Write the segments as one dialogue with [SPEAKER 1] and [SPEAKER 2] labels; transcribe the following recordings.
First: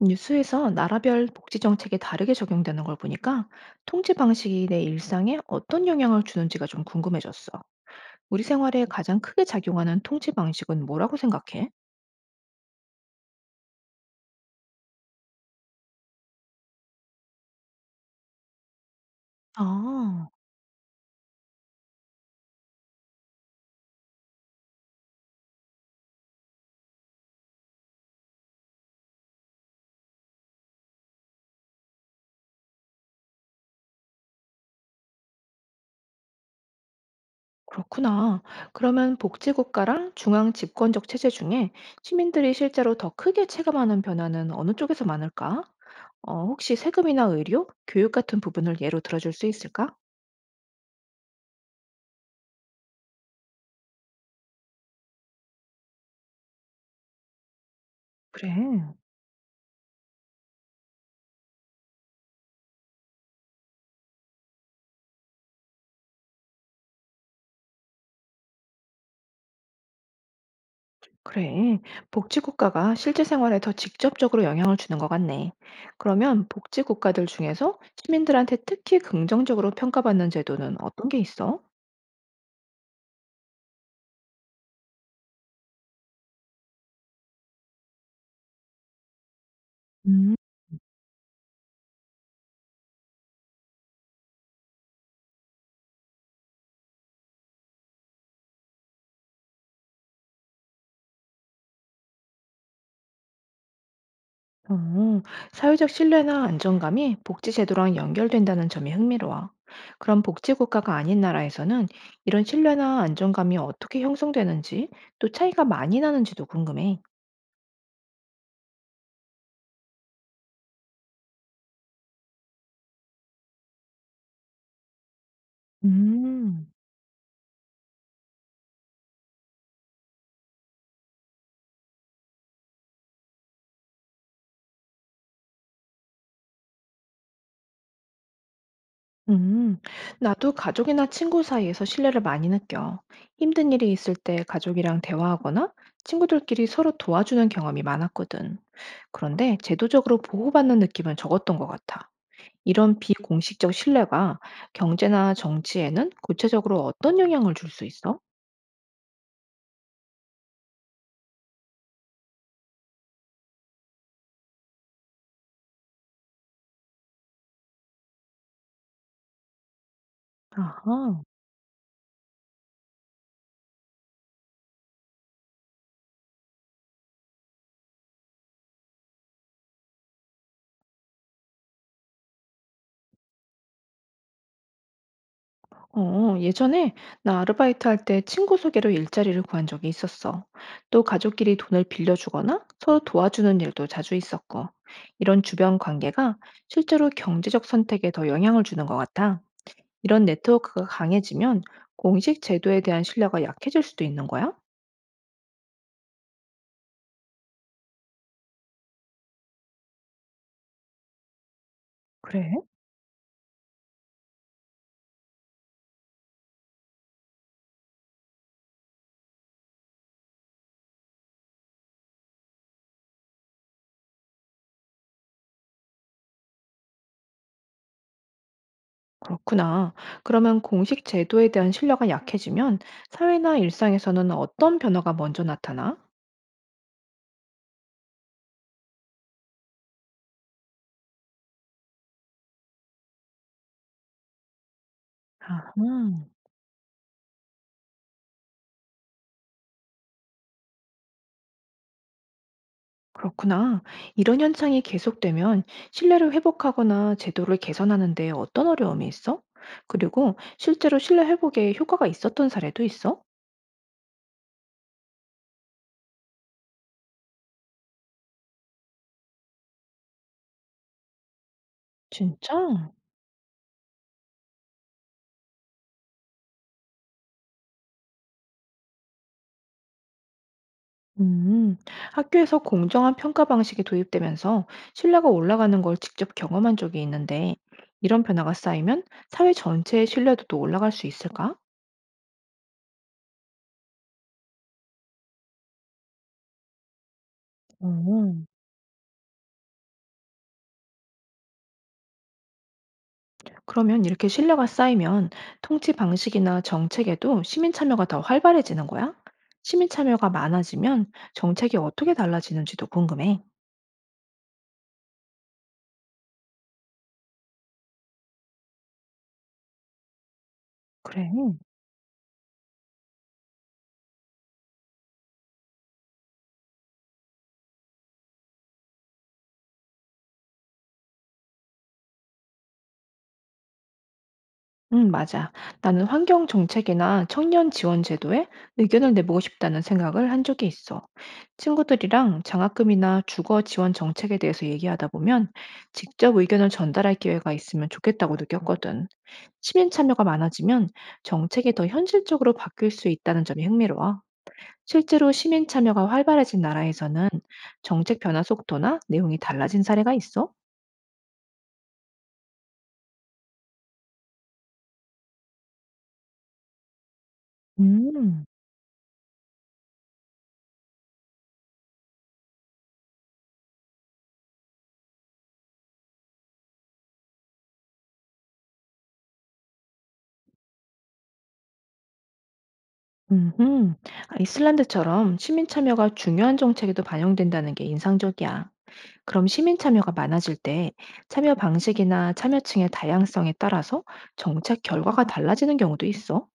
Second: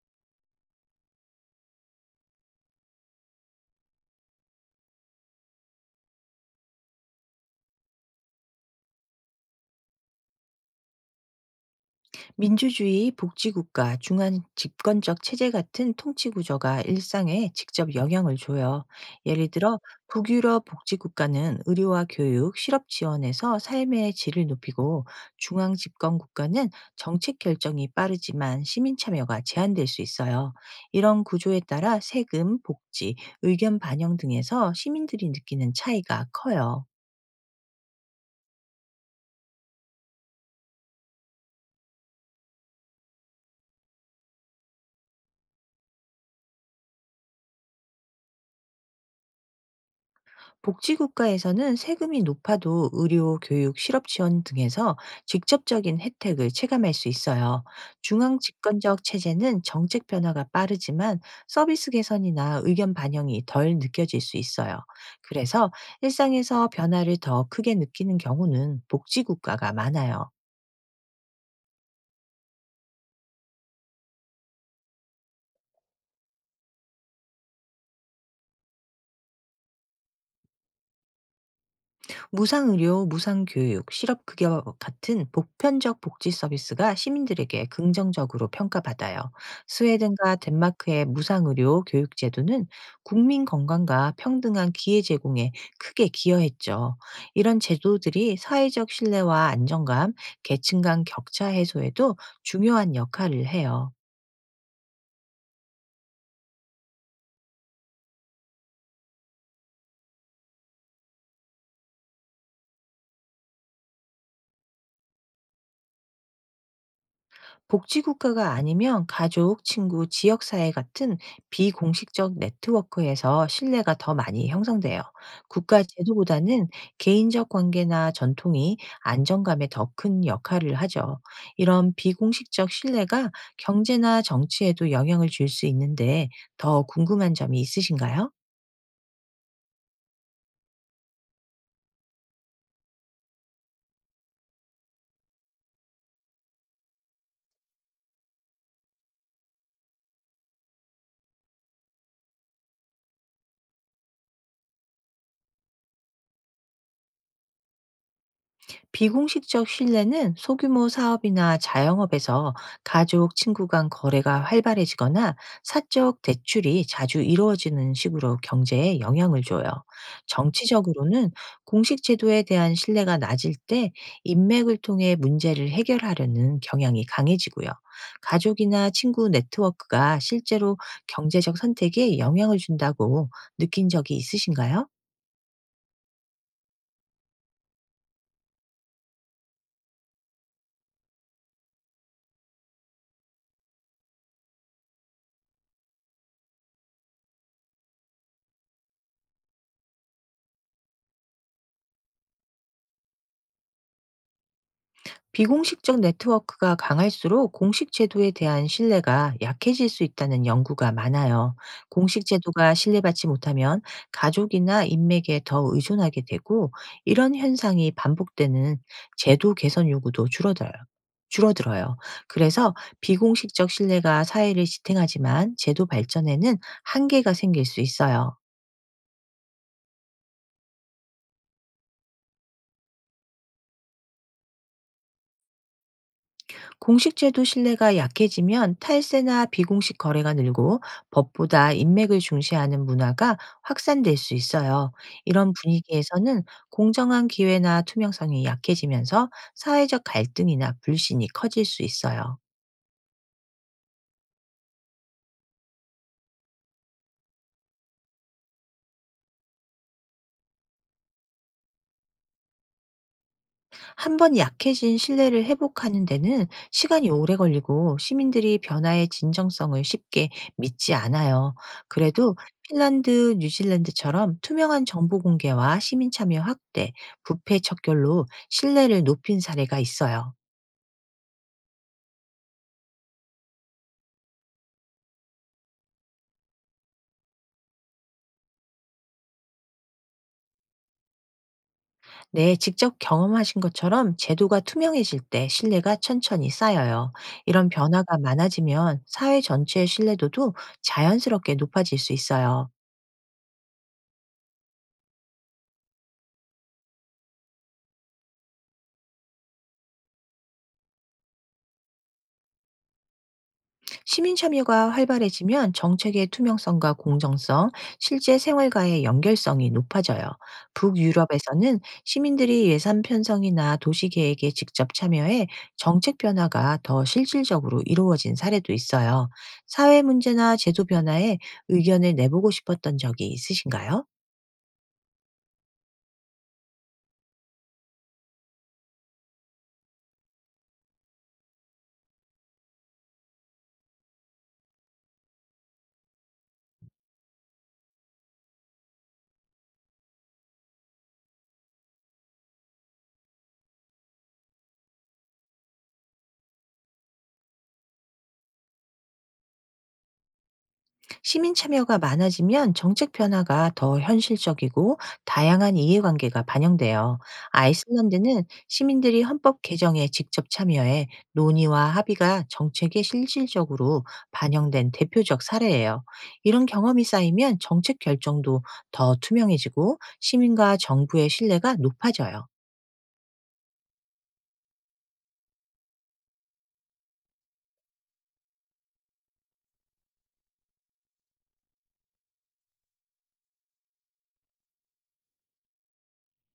[SPEAKER 1] 뉴스에서 나라별 복지 정책이 다르게 적용되는 걸 보니까 통제 방식이 내 일상에 어떤 영향을 주는지가 좀 궁금해졌어. 우리 생활에 가장 크게 작용하는 통제 방식은 뭐라고 생각해?
[SPEAKER 2] 민주주의, 복지국가, 중앙 집권적 체제 같은 통치 구조가 일상에 직접 영향을 줘요. 예를 들어
[SPEAKER 1] 아,
[SPEAKER 2] 북유럽 복지국가는 의료와 교육, 실업 지원에서 삶의 질을 높이고 중앙 집권 국가는 정책 결정이 빠르지만 시민 참여가 제한될 수 있어요. 이런 구조에 따라 세금, 복지, 의견 반영 등에서 시민들이 느끼는 차이가 커요.
[SPEAKER 1] 그렇구나. 그러면 복지국가랑 중앙 집권적 체제 중에 시민들이 실제로 더 크게 체감하는 변화는 어느 쪽에서 많을까? 어, 혹시 세금이나 의료, 교육 같은 부분을 예로 들어줄 수 있을까?
[SPEAKER 2] 복지국가에서는 세금이 높아도 의료, 교육, 실업 지원 등에서 직접적인 혜택을 체감할 수 있어요. 중앙
[SPEAKER 1] 그래.
[SPEAKER 2] 집권적 체제는 정책 변화가 빠르지만 서비스 개선이나 의견 반영이 덜 느껴질 수 있어요. 그래서 일상에서 변화를 더 크게 느끼는 경우는 복지국가가 많아요.
[SPEAKER 1] 그래. 복지국가가 실제 생활에 더 직접적으로 영향을 주는 것 같네. 그러면 복지국가들 중에서 시민들한테 특히 긍정적으로 평가받는 제도는 어떤 게 있어?
[SPEAKER 2] 무상의료, 무상교육, 실업급여 같은 보편적 복지 서비스가 시민들에게 긍정적으로 평가받아요.
[SPEAKER 1] 음.
[SPEAKER 2] 스웨덴과 덴마크의 무상의료 교육 제도는 국민 건강과 평등한 기회 제공에 크게 기여했죠. 이런 제도들이 사회적 신뢰와 안정감, 계층 간 격차 해소에도 중요한 역할을 해요.
[SPEAKER 1] 어, 사회적 신뢰나 안정감이 복지제도랑 연결된다는 점이 흥미로워. 그럼 복지국가가 아닌 나라에서는 이런 신뢰나 안정감이 어떻게 형성되는지 또 차이가 많이 나는지도 궁금해.
[SPEAKER 2] 복지국가가 아니면 가족, 친구, 지역사회 같은 비공식적 네트워크에서 신뢰가 더 많이 형성돼요. 국가 제도보다는
[SPEAKER 1] 음.
[SPEAKER 2] 개인적 관계나 전통이 안정감에 더 큰 역할을 하죠. 이런 비공식적 신뢰가 경제나 정치에도 영향을 줄 수 있는데 더 궁금한 점이 있으신가요?
[SPEAKER 1] 음, 나도 가족이나 친구 사이에서 신뢰를 많이 느껴. 힘든 일이 있을 때 가족이랑 대화하거나 친구들끼리 서로 도와주는 경험이 많았거든. 그런데 제도적으로 보호받는 느낌은 적었던 것 같아. 이런 비공식적 신뢰가 경제나 정치에는 구체적으로 어떤 영향을 줄 수 있어?
[SPEAKER 2] 비공식적 신뢰는 소규모 사업이나 자영업에서 가족, 친구 간 거래가 활발해지거나 사적 대출이 자주 이루어지는 식으로 경제에 영향을 줘요.
[SPEAKER 1] 아하.
[SPEAKER 2] 정치적으로는 공식 제도에 대한 신뢰가 낮을 때 인맥을 통해 문제를 해결하려는 경향이 강해지고요. 가족이나 친구 네트워크가 실제로 경제적 선택에 영향을 준다고 느낀 적이 있으신가요?
[SPEAKER 1] 어, 예전에 나 아르바이트 할 때 친구 소개로 일자리를 구한 적이 있었어. 또 가족끼리 돈을 빌려주거나 서로 도와주는 일도 자주 있었고, 이런 주변 관계가 실제로 경제적 선택에 더 영향을 주는 것 같아. 이런 네트워크가 강해지면 공식 제도에 대한 신뢰가 약해질 수도 있는 거야?
[SPEAKER 2] 비공식적 네트워크가 강할수록 공식 제도에 대한 신뢰가 약해질 수 있다는 연구가 많아요. 공식
[SPEAKER 1] 그래,
[SPEAKER 2] 제도가 신뢰받지 못하면 가족이나 인맥에 더 의존하게 되고 이런 현상이 반복되는 제도 개선 요구도 줄어들어요. 그래서 비공식적 신뢰가 사회를 지탱하지만 제도 발전에는 한계가 생길 수 있어요.
[SPEAKER 1] 그렇구나. 그러면 공식 제도에 대한 신뢰가 약해지면 사회나 일상에서는 어떤 변화가 먼저 나타나?
[SPEAKER 2] 공식 제도 신뢰가 약해지면 탈세나 비공식 거래가 늘고 법보다 인맥을 중시하는 문화가 확산될 수 있어요. 이런
[SPEAKER 1] 아하.
[SPEAKER 2] 분위기에서는 공정한 기회나 투명성이 약해지면서 사회적 갈등이나 불신이 커질 수 있어요.
[SPEAKER 1] 그렇구나. 이런 현상이 계속되면 신뢰를 회복하거나 제도를 개선하는데 어떤 어려움이 있어? 그리고 실제로 신뢰 회복에 효과가 있었던 사례도 있어?
[SPEAKER 2] 한 번 약해진 신뢰를 회복하는 데는 시간이 오래 걸리고 시민들이 변화의 진정성을 쉽게 믿지 않아요. 그래도
[SPEAKER 1] 진짜?
[SPEAKER 2] 핀란드, 뉴질랜드처럼 투명한 정보 공개와 시민 참여 확대, 부패 척결로 신뢰를 높인 사례가 있어요.
[SPEAKER 1] 음, 학교에서 공정한 평가 방식이 도입되면서 신뢰가 올라가는 걸 직접 경험한 적이 있는데, 이런 변화가 쌓이면 사회 전체의 신뢰도도 올라갈 수 있을까?
[SPEAKER 2] 네, 직접 경험하신 것처럼 제도가 투명해질 때 신뢰가 천천히 쌓여요. 이런 변화가
[SPEAKER 1] 어.
[SPEAKER 2] 많아지면 사회 전체의 신뢰도도 자연스럽게 높아질 수 있어요.
[SPEAKER 1] 그러면 이렇게 신뢰가 쌓이면 통치 방식이나 정책에도 시민 참여가 더 활발해지는 거야? 시민 참여가 많아지면 정책이 어떻게 달라지는지도 궁금해.
[SPEAKER 2] 시민 참여가 활발해지면 정책의 투명성과 공정성, 실제 생활과의 연결성이 높아져요.
[SPEAKER 1] 그래.
[SPEAKER 2] 북유럽에서는 시민들이 예산 편성이나 도시 계획에 직접 참여해 정책 변화가 더 실질적으로 이루어진 사례도 있어요. 사회 문제나 제도 변화에 의견을 내보고 싶었던 적이 있으신가요?
[SPEAKER 1] 응, 맞아. 나는 환경 정책이나 청년 지원 제도에 의견을 내보고 싶다는 생각을 한 적이 있어. 친구들이랑 장학금이나 주거 지원 정책에 대해서 얘기하다 보면 직접 의견을 전달할 기회가 있으면 좋겠다고 느꼈거든. 시민 참여가 많아지면 정책이 더 현실적으로 바뀔 수 있다는 점이 흥미로워. 실제로 시민 참여가 활발해진 나라에서는 정책 변화 속도나 내용이 달라진 사례가 있어?
[SPEAKER 2] 시민 참여가 많아지면 정책 변화가 더 현실적이고 다양한 이해관계가 반영돼요.
[SPEAKER 1] 음.
[SPEAKER 2] 아이슬란드는 시민들이 헌법 개정에 직접 참여해 논의와 합의가 정책에 실질적으로 반영된 대표적 사례예요. 이런 경험이 쌓이면 정책 결정도 더 투명해지고 시민과 정부의 신뢰가 높아져요.
[SPEAKER 1] 음, 이슬란드처럼 시민 참여가 중요한 정책에도 반영된다는 게 인상적이야. 그럼 시민 참여가 많아질 때 참여 방식이나 참여층의 다양성에 따라서 정책 결과가 달라지는 경우도 있어?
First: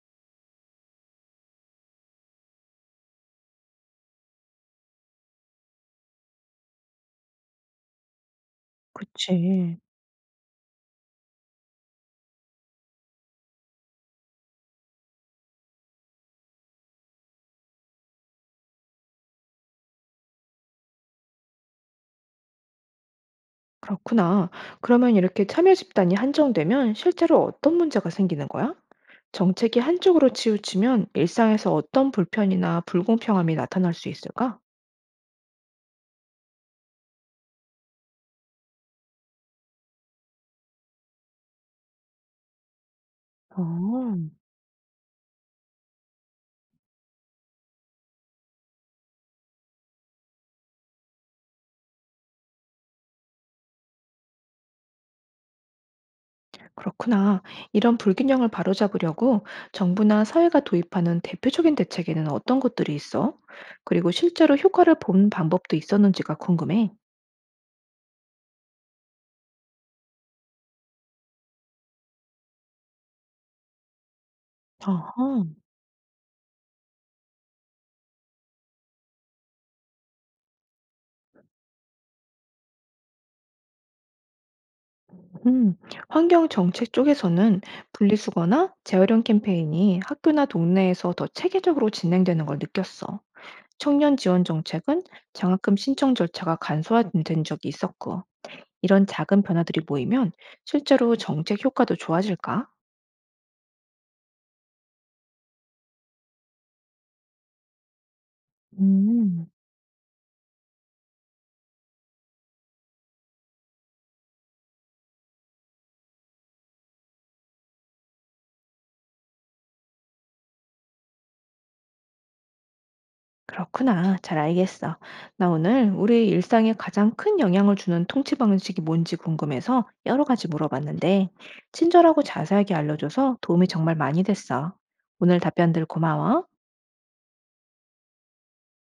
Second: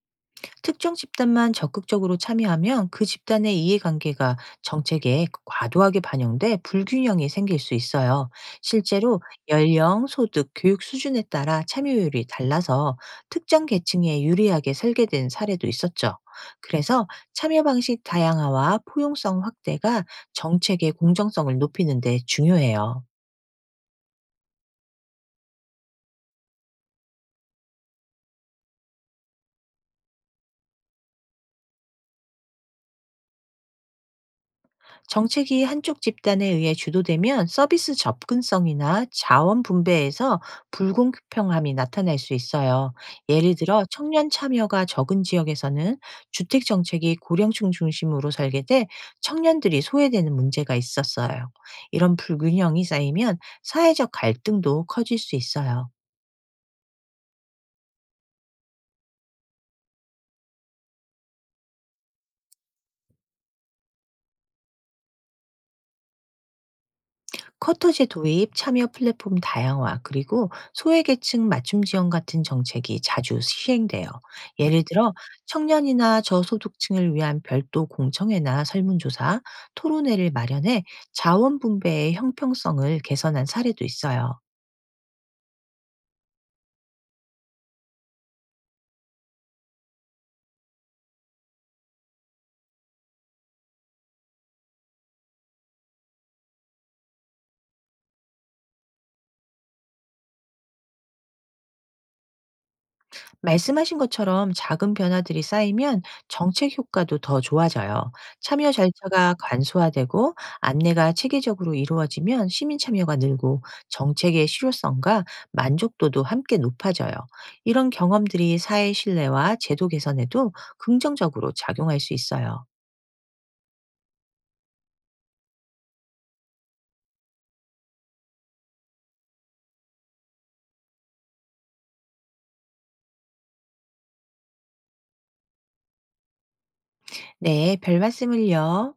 [SPEAKER 2] 특정 집단만 적극적으로 참여하면 그 집단의 이해관계가 정책에 과도하게 반영돼 불균형이 생길 수 있어요. 실제로
[SPEAKER 1] 그치.
[SPEAKER 2] 연령, 소득, 교육 수준에 따라 참여율이 달라서 특정 계층에 유리하게 설계된 사례도 있었죠. 그래서 참여 방식 다양화와 포용성 확대가 정책의 공정성을 높이는 데 중요해요.
[SPEAKER 1] 그렇구나. 그러면 이렇게 참여 집단이 한정되면 실제로 어떤 문제가 생기는 거야? 정책이 한쪽으로 치우치면 일상에서 어떤 불편이나 불공평함이 나타날 수 있을까?
[SPEAKER 2] 정책이 한쪽 집단에 의해 주도되면 서비스 접근성이나 자원 분배에서 불공평함이 나타날 수 있어요. 예를
[SPEAKER 1] 어,
[SPEAKER 2] 들어 청년 참여가 적은 지역에서는 주택 정책이 고령층 중심으로 설계돼 청년들이 소외되는 문제가 있었어요. 이런 불균형이 쌓이면 사회적 갈등도 커질 수 있어요.
[SPEAKER 1] 그렇구나. 이런 불균형을 바로잡으려고 정부나 사회가 도입하는 대표적인 대책에는 어떤 것들이 있어? 그리고 실제로 효과를 본 방법도 있었는지가 궁금해.
[SPEAKER 2] 커터제 도입, 참여 플랫폼 다양화, 그리고 소외계층 맞춤 지원 같은 정책이 자주 시행돼요. 예를 들어
[SPEAKER 1] 어허.
[SPEAKER 2] 청년이나 저소득층을 위한 별도 공청회나 설문조사, 토론회를 마련해 자원 분배의 형평성을 개선한 사례도 있어요.
[SPEAKER 1] 음, 환경 정책 쪽에서는 분리수거나 재활용 캠페인이 학교나 동네에서 더 체계적으로 진행되는 걸 느꼈어. 청년 지원 정책은 장학금 신청 절차가 간소화된 적이 있었고, 이런 작은 변화들이 모이면 실제로 정책 효과도 좋아질까?
[SPEAKER 2] 말씀하신 것처럼 작은 변화들이 쌓이면 정책 효과도 더 좋아져요. 참여 절차가
[SPEAKER 1] 음.
[SPEAKER 2] 간소화되고 안내가 체계적으로 이루어지면 시민 참여가 늘고 정책의 실효성과 만족도도 함께 높아져요. 이런 경험들이 사회 신뢰와 제도 개선에도 긍정적으로 작용할 수 있어요.
[SPEAKER 1] 그렇구나. 잘 알겠어. 나 오늘 우리 일상에 가장 큰 영향을 주는 통치 방식이 뭔지 궁금해서 여러 가지 물어봤는데, 친절하고 자세하게 알려줘서 도움이 정말 많이 됐어. 오늘 답변들 고마워.
[SPEAKER 2] 네, 별 말씀을요.